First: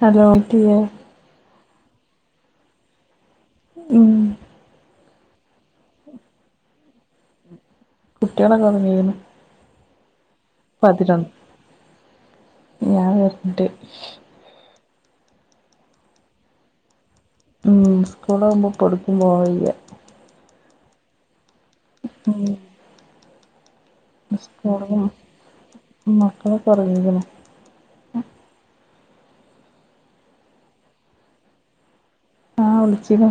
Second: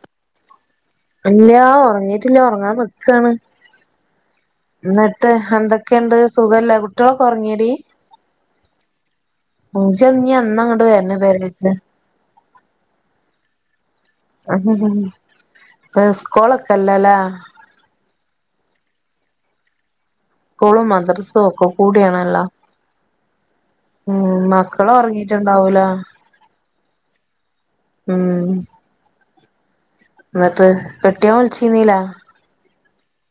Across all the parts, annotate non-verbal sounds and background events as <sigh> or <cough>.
Hello കേ ഇല്ല ഒർങ്ങീട്ടില്ല ഉറങ്ങാൻ നിക്കാണ് ഉം ഇന്നിട്ട് എന്തൊക്കെയുണ്ട് സുഖല്ലേ കുട്ടികളൊക്കെ ഒറങ്ങിയടി. കുട്ടിയാളോക്കെ ഒർങ്ങീക്ക്ണ് ഇജ്ജ് <unintelligible> എന്നാ ഇങ്ങട്ട് വർണെ പേരേക്ക് ഞാൻ വെർണ്ട് സ്കൂളൊക്കെല്ലലേ സ്കൂലാവുമ്പോ ഇപ്പൊ ഒട്ക്കും പോവലില്ല സ്കൂളും മദ്രസ്സും ഒക്കെ കൂടിയാണല്ലോ ഉം ഉം മക്കള് സ്കൂളും ഒർങ്ങീട്ടുണ്ടാവൂലേ മക്കളൊക്കെ ഉറങ്ങിക്കണ് ഉം ഇന്നട്ട് കെട്ടിയോൻ വിള്ച്ചീന്നീലേ ആഹ് വിളിചീന്നു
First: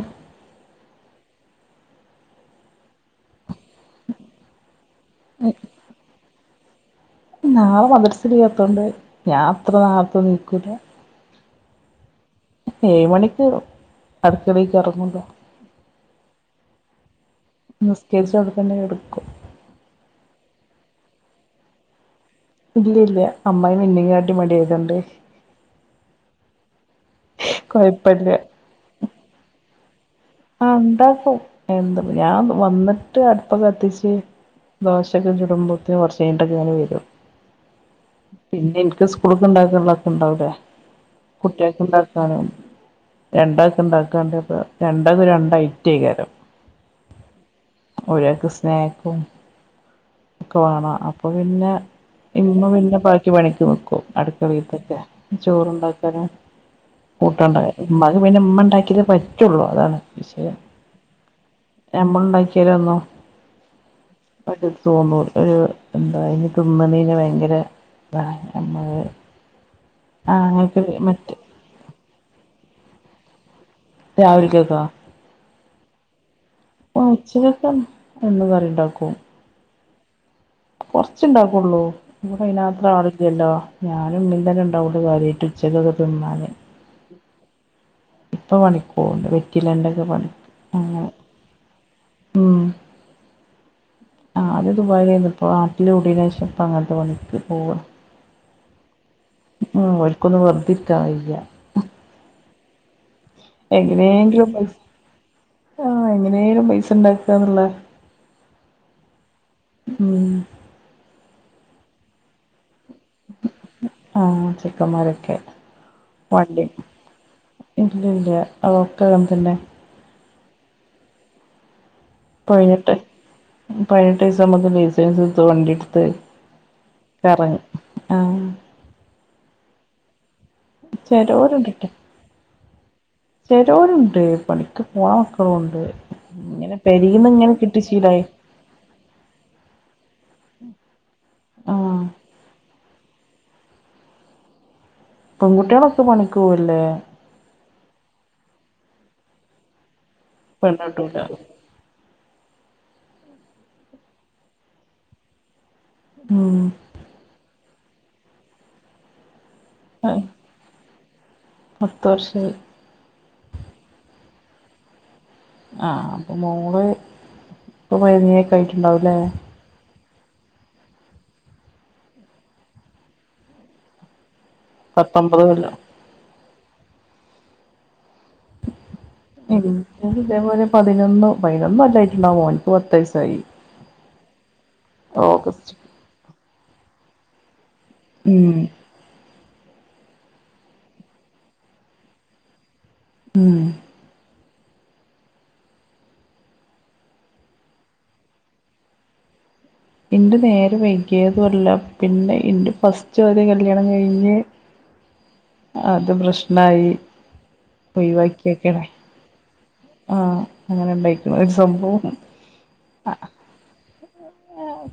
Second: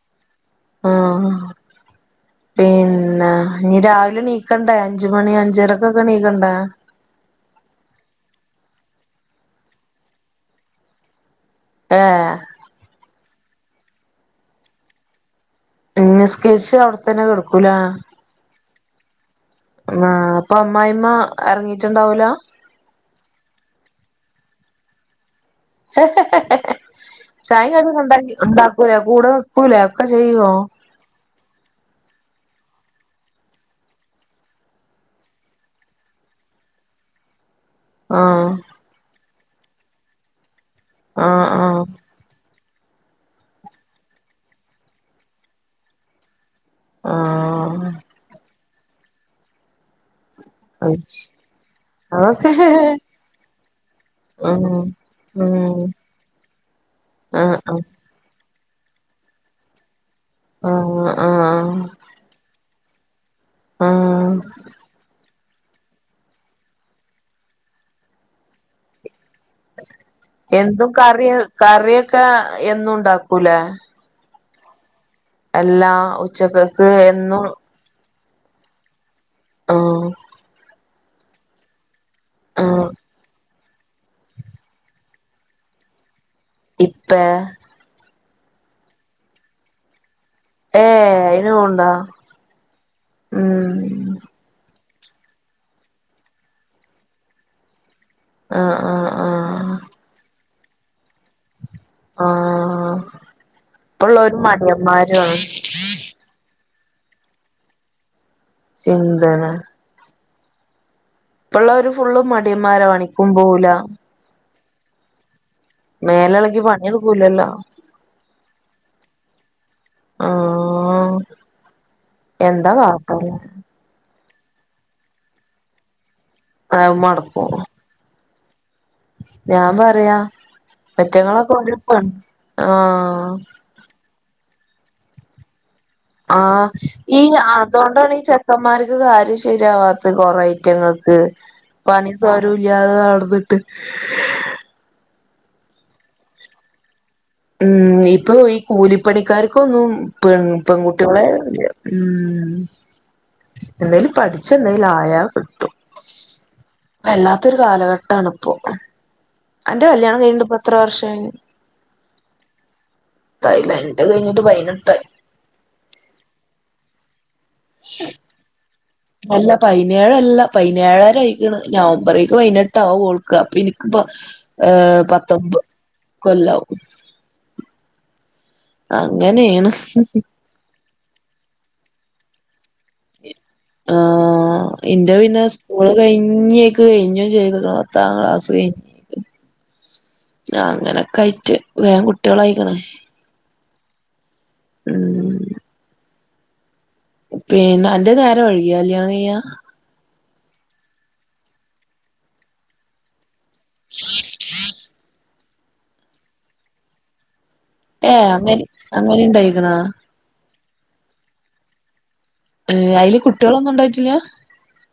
ആഹ് ആഹ് പിന്നെ ഇഞ്ഞ് രാവിലെ ണീക്കണ്ടേ. അഞ്ച് മണി അഞ്ചരക്കൊക്കെണീക്കണ്ടേ നാളെ മദ്രസ്സ് ഇല്ലാത്തോണ്ട് ഞാൻ അത്ര നേർത്തെ നീക്കൂല ഏ ഏഴ് മണിക്ക് അട്ക്കളീക്ക് എർങ്ങൂലാ ഏ നിസ്കെർച്ച് അവിടെ തന്നെ കെട്ക്കൂലെ കർച്ച് അവിടെ തന്നെ കെട്ക്കും ആഹ് അപ്പൊ അമ്മായിമ്മ എർങ്ങീട്ടുണ്ടാവൂല ഇല്ല ല്ല അമ്മായിയമ്മ എന്നേം കാട്ടിലും മടിയായതോണ്ടെ ചായേം കടിയൊന്നും കൊഴപ്പല്ല <unintelligible> ഇണ്ടാക്കൂല കൂടെ നിക്കൂലെഒക്കെ ചെയ്യോ ആഹ് ഉണ്ടാക്കും എന്ത് ഞാൻ വന്നിട്ട് അട്പ്പ് കത്തിച്ച് ദോശൊക്കെ ചുടുമ്പോത്തെ കൊർച്ചഴ്ഞ്ഞിട്ടൊക്കെ ഇങ്ങനെ വെരും ആഹ് പിന്നെ ഇൻക്ക് സ്കൂള്ക്ക്ണ്ടാക്ക്നൊക്കെ ഇണ്ടാവുലേ ആഹ് കുട്ടിയേൾക്ക് ആഹ് ഇണ്ടാക്കാനും രണ്ടാക്ക്ണ്ടാക്കാണ്ടപ്പം രൺ അത് രണ്ടയ്റ്റെകാരം ആഹ് ഒരാക്ക് സ് സ്നേക്കും ഒക്കെ വേണ അയ്ശ് അപ്പൊ പിന്നെ അതൊക്കെ ഇമ്മ പിന്നെ ബാക്കി പണിക്ക് നിക്കും ഉം അടുക്കളീത്തെക്കെ ഉം ചോറുണ്ടാക്കാനും ആഹ് കൂട്ടാണ്ടാ ആഹ് ഇമ്മാക്ക് പിന്നെ ഇമ്മണ്ടാക്കിയതേപറ്റുള്ളൂ അതാണ് വിശയം ആഹ് ആഹ് ഞമ്മള്ണ്ടാക്കിയാലൊന്നും ആഹ് പറ്റത്തി തോന്നുള്ളു ഒർ എന്താ ഇനി തിന്നതിന് ഭയ്ങ്കര ഇതാണ് നമ്മള് ആഹ് അങ്ങനത്തെ എന്തു കറി മറ്റ് കറിയൊക്കെ എന്നും ഇണ്ടാക്കൂലേ രാവിൽക്കെക്കോ അല്ലാ ഉച്ചകക്കോ ഉച്ചക <unintelligible> എന്നും കറി ഇണ്ടാക്കും ആഹ് കൊർച്ച്ണ്ടാകൊള്ളൂ <unintelligible> അയ്നാത്ര ആഹ് ആളിലല്ലോ ഞാനും ഇമ്മിം തന്നെ ഇണ്ടാകൊള്ളുകാര്യയ്ട്ട് ഉച്ചകക്ക് തിന്നാന് ഇപ്പേ ഇപ്പ പണിക്കോവ്ണ്ട്‌ വെറ്റിലേ ണ്ടൊക്കെ പണിക്ക് ഏ അങ്ങനെ അയ്ന് പോക്ണ്ടോ ഉം ആ ആദ്യ ദുബായിലാരുന്നു ഇപ്പോൾ ആട്ടിൻ്റെ കൂടിയനു ശേഷം ഇപ്പം അങ്ങനത്തെ പണിക്ക് പോവാ ആഹ് ആഹ് ആഹ് ഉം ഓൽക്കൊന്നും വെറുതെ ഇരിക്കാൻ കഴിയില്ല ആഹ് ഇപ്പള്ളൊരു മടിയന്മാരു ഓഹ് എങ്ങനേലും പൈസയിണ്ടാക്കാന്നുള്ള ചിന്തന ഉം ഇപ്പള്ളൊരു ഫുള്ള് മടിയന്മാരാ പണിക്കും പോവൂല ആഹ് ചെക്കന്മാരൊക്കെ മേലെളകി വണ്ടി പണിയെടുക്കൂലല്ലോ ഇല്ലല്ല അതൊക്കെ തം തന്നെ ആഹ് എന്താ പയിനെട്ട് കാട്ടല് പയിനെട്ട് വയസ്സാവുമ്പോ തന്നെ ലൈസൻസെത്തു വണ്ടിടുത്ത് ആ മൊടക്കും ആഹ് ഞാൻ പറയാ പെറ്റങ്ങളൊക്കെ ചെലോരുണ്ട്ട്ടോ ഉഴപ്പാണ് ആഹ് റ്റോരുണ്ട് പണിക്ക് പോണ മക്കളുണ്ട് ആ ഇങ്ങനെ ഈ പെരീന്ന് ഇങ്ങനെ കിട്ടി അതോണ്ടാണ് ശീലായി ചെക്കൻമാര്ക്ക് കാര്യം ശരിയാവാത്ത കൊറേ ഐറ്റങ്ങൾക്ക് ആഹ് പണി സ്വരും ഇല്ലാത നടന്നിട്ട് പൊങ്കുട്ടികളൊക്കെ പണിക്ക് പോവല്ലേ ഉം ഇപ്പൊ ഈ കൂലിപ്പണിക്കാർക്കൊന്നും പെൺ പെണ്ണ് കിട്ടൂല പെൺകുട്ടികള് ഉം എന്തേലും പഠിച്ച എന്തായലും ആയാൽ കിട്ടു ഉം വല്ലാത്തൊരു കാലഘട്ടണപ്പോ അന്റെ കല്യാണം കഴിഞ്ഞ ഇപ്പ എത്ര വർഷമായി പത്ത വർഷയി തയില്ലേ ഇന്റെ കഴിഞ്ഞിട്ട് പയനട്ടായി ആ അപ്പം മോള് ഇപ്പം വൈനീക്കെ ആയിട്ടുണ്ടാവുംല്ലേ അല്ല പതിനേഴല്ല പതിനേഴരയിക്കണ് നവംബറേക്ക് പൈതിനെട്ട്വാ കൊൾക്കുക അപ്പൊ എനിക്കിപ്പ ഏഹ് പത്തൊമ്പത് പത്തൊമ്പ് കൊല്ലം കൊല്ലാവും അങ്ങനെ എനിക്ക് ഇതേപോലെ പതിനൊന്ന് പതിനൊന്ന് നല്ലായിട്ടുണ്ടാവുമോ മോനിക്ക് പത്ത് വയസായി ആ ഇന്റെ പിന്നെ ഓഗസ്റ്റ് സ്കൂള് കഴിഞ്ഞേക്ക് കഴിഞ്ഞും ചെയ്ത താങ്കളാസ ഉം അങ്ങനെയൊക്കെ കയിട്ട് വേൻ കുട്ടികളയിക്കണ ഉം ഉം പിന്നെ എന്റെ നേരെം വഴികിയ കല്യാണം കഴ്യ എറെ നേരെ വൈകിയതുമല്ല പിന്നെ എൻറെ ഫസ്റ്റ് വതി കല്യാണം കഴിഞ്ഞ് അത് പ്രശ്നായി ഏഹ് അങ്ങെ ഒഴിവാക്കിയൊക്കെയാണ് അങ്ങനെണ്ടായിരിക്കണ ആഹ് അങ്ങനെണ്ടായിരിക്കും ഒരു സംബവം ഏഹ് അയ്ല് കുട്ടിയളൊന്നും ഉണ്ടായിട്ടില്ല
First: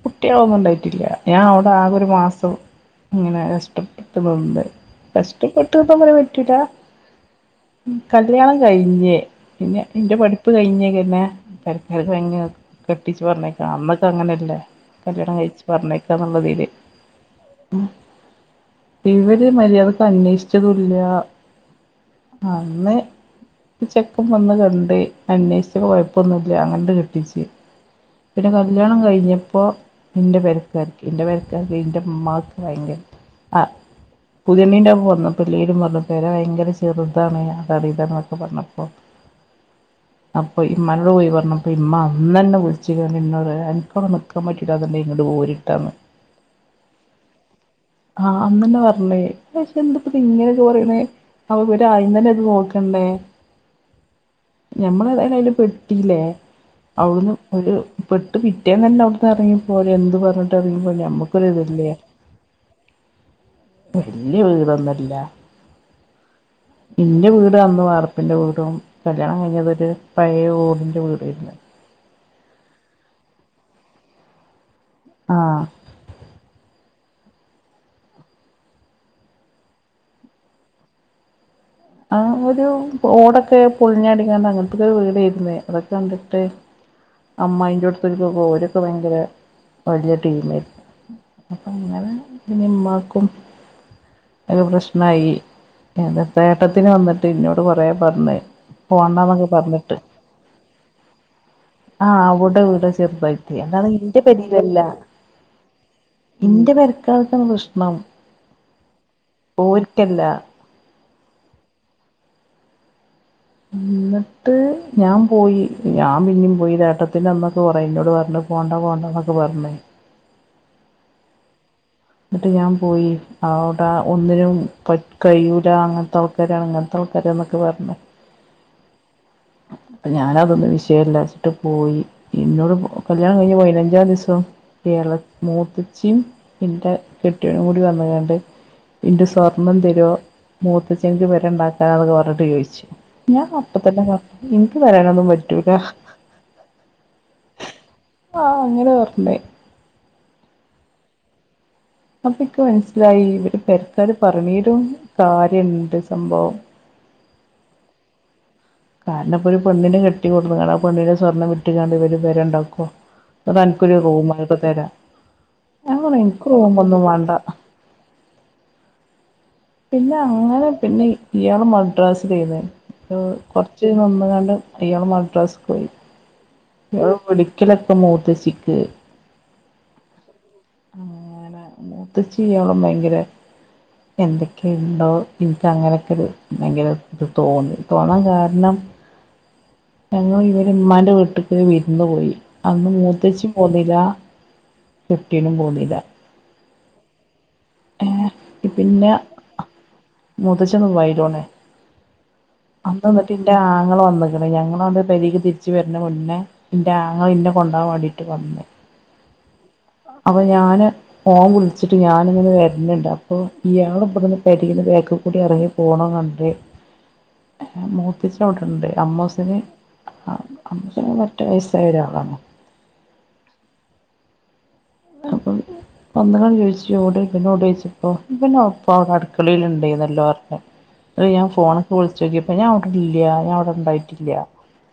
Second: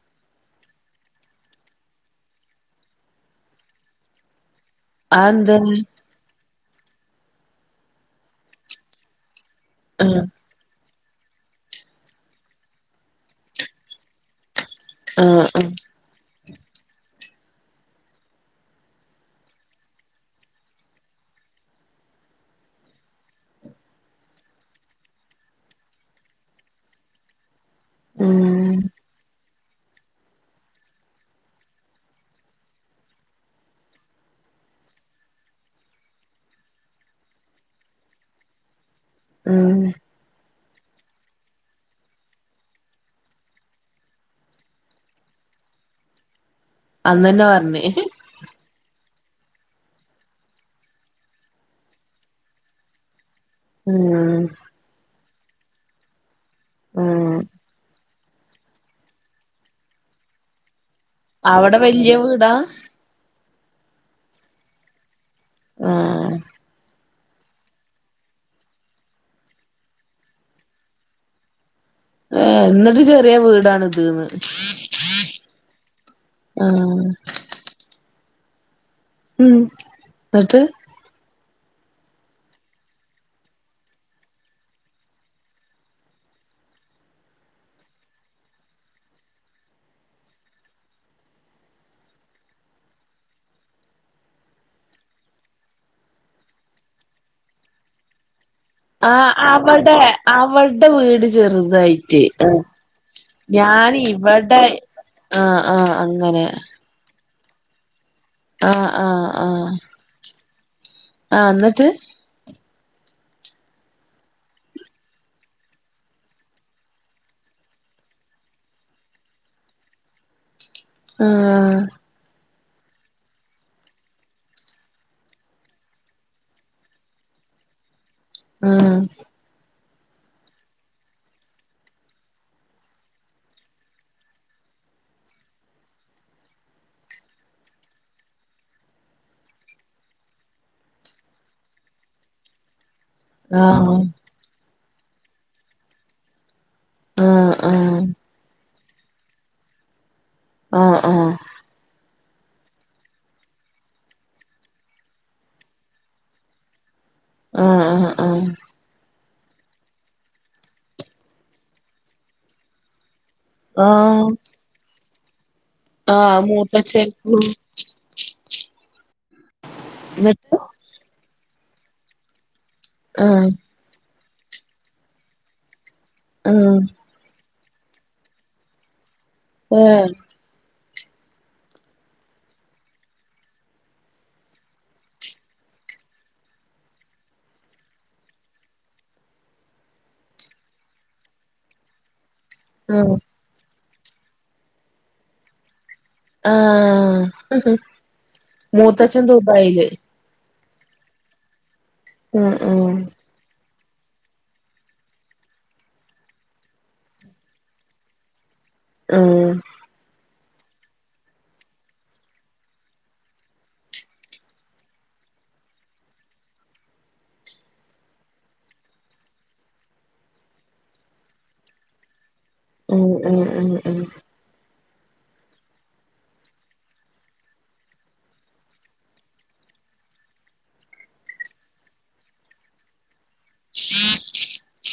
കുട്ടികളൊന്നും ഉണ്ടായിട്ടില്ല ഞാൻ അവിടെ ആകെ ഒരു മാസം ഇങ്ങനെ കഷ്ടപ്പെട് നിന്ന് കഷ്ടപ്പെട്ട അതെന്താണ് ഇപ്പ പറ പറ്റൂല കല്യാണം കഴിഞ്ഞേ പിന്നെ എൻ്റെ ആഹ് പഠിപ്പ് ഉപ്പ് കഴിഞ്ഞക്ക തന്നെ പരക്കര കഴി കെട്ടിച്ച് പറഞ്ഞേക്കാം അന്നൊക്കെ അങ്ങനെയല്ലേ കല്യാണം ആഹ് കഴിച്ച് ആഹ് പറഞ്ഞേക്കാന്നുള്ളതില് ഉം ഇവര് മര്യാദക്ക് അന്വേഷിച്ചതുല്ല അന്നേ ചെക് ഇപ്പം വന്ന് കണ്ട് അന്വേഷിച്ചപ്പൊ കൊയപ്പൊന്നുല്ല അങ്ങണ്ട് കെട്ടിച്ച് പിന്നെ ഉം കല്യാണം കഴിഞ്ഞ് പ്പോ എൻ്റെ പെരക്കാർക്ക് എൻ്റെ പെരക്കാർക്കെൻ്റെമ്മാക്ക് ഭയങ്കര ആ പുതിയെണ്ണീൻ്റെങ്ങ് വന്ന് <unintelligible> വന്ന് പെര വയങ്കര ചെറുതാണ് അറീക്കാന്ന്റഞ്ഞപ്പൊ പറഞ്ഞപ്പോ ഉം അപ്പോ ഇമ്മനോട് പോയി പറഞ്ഞപ്പോ ഇമ്മ അന്നന്നെ വിളിച്ച് എന്നോടറയ എനക്കവ്ട നിക്കാൻ പറ്റില്ല അതല്ലെ ഇങ്ങട്ട് പോര് <unintelligible> അന്നന്നെ പറഞ്ഞ് ആഹ് അന്നന്നെ പറഞ്ഞേ പക്ഷെ എന്പ്പ ഇങ്ങനെയൊക്കെ പറയണേ പ്പവഇവര് ആയംതന്നെത് നോക്കണ്ടേ ഉം ഞമ്മളേതായാലും അയാല് പെട്ടില്ലേ അവിടുന്ന് ഉം ഒരു പെട്ട് പിറ്റേന്നന്നവിടടുന്ന്റിയ പോലെ എന്ത് പറഞ്ഞിട്ട്റിയ്പ പോലെമ്ക്ക് അവിടെ ക്കൊരിതില്യ വല്യ വീടാ വല്യ വീടൊന്നല്ല ആഹ് ഇന്റെ വീട് അന്ന് വാർപ്പിന്റെ കൂ ടൊവും കല്യാണം കഴിഞ്ഞതൊര് പഴേ ഓടിൻ്റെ വീടാരുന്നു ഏ ന്നിട്ട് ചെറിയ വീടാണ് ഇത് ന്ന് ആഹ് ഉം ഉം ന്ന്ട്ട് ആ ഒരു ഓടൊക്കെ പൊളിഞ്ഞടിക്കാണ്ട് അങ്ങനത്തക്കെരു വീടേര്ന്നേ അതൊക്കണ്ടിട്ട് അമ്മായിന്റോട്തോൽക്ക് ഓരൊക്കെ ഭയങ്കര വല്ല്യ ടീമേനി അപ്പങ്ങനെ പിന്നിമ്മാക്കും അയിന് പ്രശ്നായി എന്താപ്പേട്ടത്തിന് വന്നിട്ട് ഇന്നോട് കൊറേ പറഞ്ഞ് ആഹ് പോണ്ടാന്നൊക്കെ അവടെ പറഞ്ഞിട്ട് അവൾടെ വീട് ആ ചെറുതായിറ്റ് അവിടെ വീടാ ചെറുതായിട്ട് അല്ലാതെ ഇന്റെ ഞാനിവടെ പെരേലല്ല ആഹ് ആഹ് അങ്ങനെ ക്കാലതാണ് പ്രശ്‌ണം ആഹ് ആഹ് ആഹ് ട്ടില്ലാ ആ ന്നറ്റ് ഇന്നട്ട് ഞാൻ പോയി ഞാൻ പിന്നിം പോയി ത് ഏട്ടത്തിന്റമ്മക്കെ കൊറേന്നോട് പറഞ്ഞു പോണ്ട പോണ്ടന്നൊക്കെ പർണ് ആഹ് ന്നിട്ട് ഞാൻ പോയി അവുടെ ഒന്നിനും പറ്റ് കയ്യൂല അങ്ങൻത്തെ <unintelligible> ഇങ്ങൻത്താൾക്കാരാന്നൊക്കെ പറഞ്ഞു ആഹ് അപ്പ ഞാനതൊന്നും വിഷയല്ലാച്ചിട്ട് പോയി ഇന്നോട് കല്യാണം കയ്ഞ്ഞ് പയ്നഞ്ചാം ദിവസം എള മൂത്തച്ചിം ഇന്റെ കെട്ടിയൊനും കൂടി വന്ന്കാണ്ട് ഇന്റെ സ്വർണ്ണം തെരോ മൂത്തച്ഛീന്ക്ക് പെരണ്ടാക്കാനാന്നൊക്കെ പറഞ്ഞിട്ട് ചോയ്ച്ച് ഞാനപ്പത്തന്നെ ആഹ് പറഞ്ഞ് ഇൻക്ക് തരാനൊന്നും പറ്റൂല ആഹ് ആഹ് ആഹ് അങ്ങനെ പർഞ് ആഹ് ആഹ് അപ്പ ഇക്ക് മനസ്സിലായി ഇവര് പെരക്കാര് പറണീലും കാര്യണ്ട് സംഭവം ആഹ് ആഹ് ആഹ് കാരണം ഇപ്പോരു പെണ്ണിനെ കെട്ടി കൊട്ന്ന്കാണ്ട് ആ പെണ്ണിന്റെ സ്വർണ്ണം വിറ്റ്കാണ്ട് ഇവര് പെരെണ്ടാക്കൊ താ അൻക്കൊരു ആഹ് റൂമാപ്പ തരാ ഞാൻ പറഞ്ഞ് ആഹ് ഇൻക്ക് റൂമൊന്നും മൂത്തച്ഛൻ വാണ്ട എന്നിട്ട് പിന്നങ്ങനെ പിന്നെ ഇയാള് മഡ്രാസിലേന്ന് ആഹ് കൊ ച്ച് നിന്ന്കാണ്ട് ഇയാള് മഡ്രാസ്ക്കോയി ആ അതും വെളിക്കലൊക്കെ മൂത്തച്ചിക്ക് ഏ ആ അങ്ങനെ മൂത്തച്ചി ഇയാളും ഭയങ്കരെ എന്തൊക്കെണ്ടോ ഇൻക്കങ്ങനെക്കെരു ഭയങ്കരത് തോന്നി തോന്നാൻ കാരണം എന്നോ ഇവല് ഇമ്മാന്റെ വീട്ട്ക്ക് വിരുന്നു പോയി അന്ന് ആഹ് മൂത്തച്ചിം പോന്നില്ല ട്ട്യോനും പോന്നീല്ല ആ മൂത്തച്ഛൻ ദുബായില് മൂത്തച്ഛൻ ദുബായിലാണ് ഉം ഉം അന്ന് ന്ന പ്പിന്റെ ആങ്ങള വന്ന്ക്ണ് ഞങ്ങളണ്ട് പെരേക്ക് തിരിച്ച് വെര്ണ മുന്നേ ഇന്റെ ആങ്ങള ഇന്നെ കൊണ്ടവാ വാണ്ടിട്ട് വന്ന് ആ അപ്പൊ ഞാന് ഓൻ വിളിച്ചിട്ട് ഞാനിങ്ങനെ വെ ല്ല ല്ല അപ്പോ ഇയാള് ഇബട്ന്ന് പെരേന്ന് ബേക്ക്ക്കൂടെ എറങ്ങി പോണോം കണ്ട് മൂത്തച്ചി അവിടെണ്ട് അമ്മോസന് ആ അ അമ്മോസന് പറ്റ വയസായൊരാളാണ് ഉം ഉം ഉം ഉം അപ്പം വന്ന്ക്കാണ്ട് ചോയ്ച്ച് ഓടെ ഇവനോടെ ചോയ്ച്ചപ്പം ഇവനപ്പവടെ അടുക്കളേല്ണ്ടേന്നല്ലോ ർഞ്ഞ് പ്പൊ ഞാൻ ഫോണ്ക്ക് വിളിച്ചോക്ക്യപ്പോ ഞാവടെല്യ ഞാവ ടെ ണ്ടായിട്ടില്യ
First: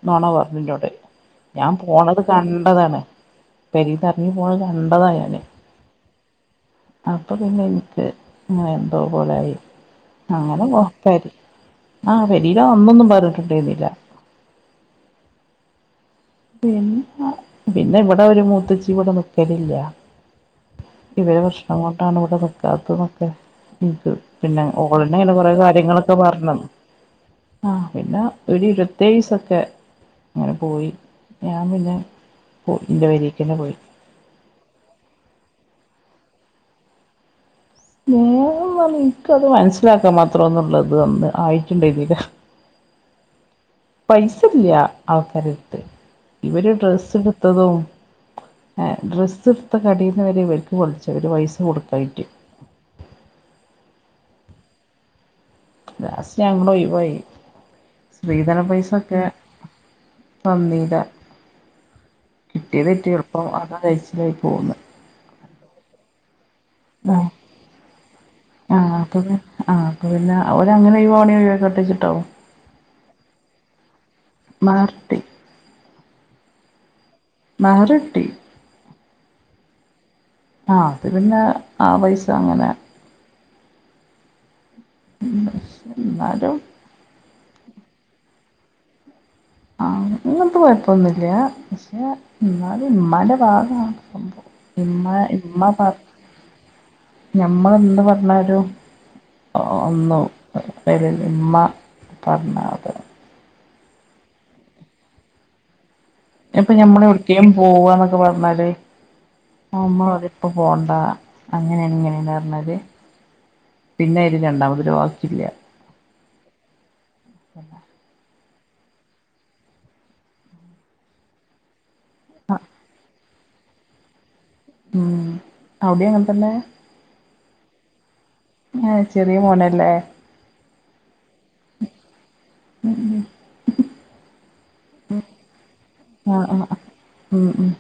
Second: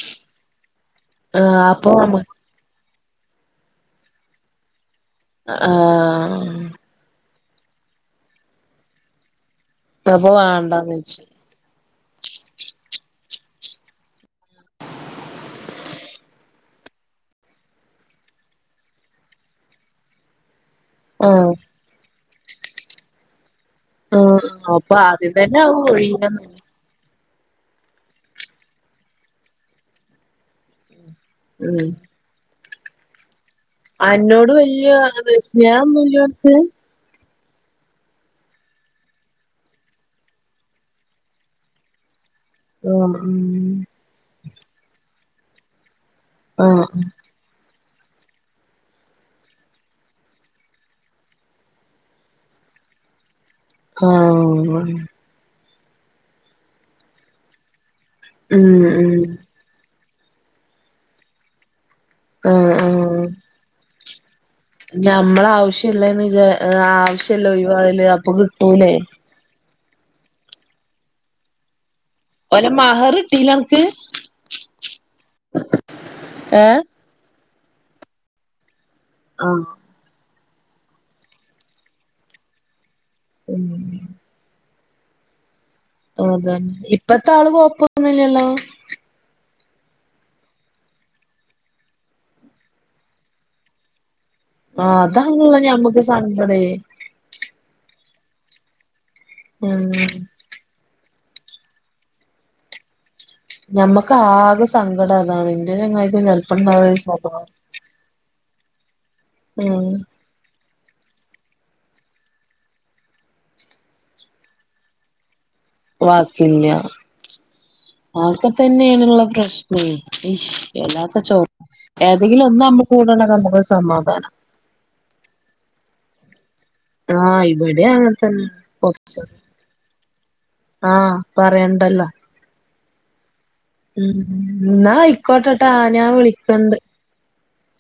നൊണ പർഞ്ഞുന്നോട് ആഹ് ഞാൻ അപ്പൊ പോണത് നമ്മ കണ്ടതാണ് പെരേന്നെറങ്ങി പോണത് കണ്ടതാ ഞാന് അ ആ ആ അപ്പം പിന്നെ ൻക്ക് ങ്ങനെ എന്തോ പോലായി അപ്പൊ അങ്ങനെ ഒ വേണ്ടാന്ന് വെച്ച് പെരി ആ പെരേലന്നൊന്നും പറഞ്ട്ട്ണ്ടേര്ന്നില്ല പിന്ന പിന്നെ ഇവിടൊരു മൂത്തച്ചി ഇവടെ നിക്കലില്ല ഇവരെ ആഹ് പ്രശ്നം കൊണ്ടാണ് ഇവടെ നിക്കാത്തെന്നൊക്കെ ൻക്ക് ആഹ് പിന്നെ അപ്പൊ ഓളെന്നേണ് ആദ്യം കൊറെ തന്നെ അവൻ കാര്യങ്ങളൊക്കെ ഒഴിയണം പർഞ്ഞെന്നത് ആ പിന്നെ ഒരു ഇരുപത്തേഴീസൊക്കെ ങ്ങനെ പോയി ഞാൻ ഉം പിന്നെ പോ ന്റെ പെരീക്കെന്നെ പോയി അന്നോട് വെല്യ ത് സ്നേഹൊന്നില്ലോൻക്ക് സ്നേഹം പർഞ ഇൻക്കത് മനസ്സിലാക്കാൻ മാത്രംന്നുള്ളതന്ന് ആയിട്ടിണ്ടേര്ന്നീല ആ ഉം പൈസല്ല ആൾക്കാരെട്ത്ത് ഇവര് ആഹ് ഡ്രസ് ട് ത്തതും ഡ്രസ്സ്ട്ത്ത കടേന്ന് വെരെ ഇവർക്ക് വിളിച്ച് ഇവര് പൈസ കൊടുക്കായിറ്റ് ആ ലാസ്റ്റ് ഞങ്ങള് ഒയ് വായി സ്ത്രീധന ഉം പൈസൊക്കെ ഉം തന്നീല ആഹ് കിട്ടിയത് കിട്ടി എളുപ്പം അത് കയ്ച്ചിലായി പോന്ന് ഞമ്മളെ ആവശ്യല്ലേന്ന് ചാ ആഹ് ആവശ്യല്ലൊയ്വാവല് അപ്പൊ കിട്ടൂലേ ആ അപ്പ പിന്നെ ഓരങ്ങനെ ഒയ്വാണെ ഒയ്വായ്ക്കോട്ടെ വിചാരിച്ചിട്ടാവും ഓലെ മഹർ ട്ടീലേ അൻക്ക് മഹർ കിട്ടി ഏ മഹർ ട്ടി ആ ആ അത് പിന്നെ ആ പൈസങ്ങനെ ഉം എന്നാലും അതെന്നെ ഇപ്പത്താള് കൊയപ്പൊന്നുല്ലല്ലോ ആ ഇങ്ങൻത്തെ കൊഴപ്പൊന്നുല്യ. പക്ഷെ എന്നാലും ഇമ്മാന്റെ ഭാഗോർക്കുമ്പോ ആഹ് അതാണലോ ഞമ്മക്ക് സങ്കടേയ് ഞമ്മളെന്ന് പർഞ്ഞാരു ആ ഉം ഒന്നു അ <unintelligible> മ്മ പർഞ്ഞാ അത് ഞമ്മക്കാകെ സങ്കടം അതാണ്. ഇന്റെ ചെങ്ങായിക്കും ചെൽ അത്പ്പൊ ഞമ്മളൊവ്ട്ക്കേം പോവന്നൊക്കെ പറഞ്ഞാല് പ്പ ഉം മ്മ പറ്യും പ്പ പോണ്ട അങ്ങനേണ് ഇങ്ങനേണ് പർഞാല് പിന്നെ അയ്ല് രണ്ടാമതൊരു വാക്കില്യ വാക്കില്യ ആക്കെത്തെന്നെണ്ള്ള പ്രശ്നേ ഷ് വല്ലാത്ത ചൊ ഏതെങ്കിലൊന്ന് നമ്മളെ കൂടണ്ടെങ്കി ഞമ്മക്കൊര് സമാധാന ഉം ഔടിം അങ്ങൻത്തന്നെ ആഹ് ഇബടിം അങ്ങൻതന്നെ ആഹ് കൊറച്ച് ചെറിയ മോനല്ലേ ആഹ് പറയണ്ടല്ലോ ഉം ഉം ഉം.. ന്നാ അയ്ക്കോട്ടെട്ടാ ആ ഞാൻ ആഹ് ആഹ് വിളിക്കണ്ട് ഉം ഉം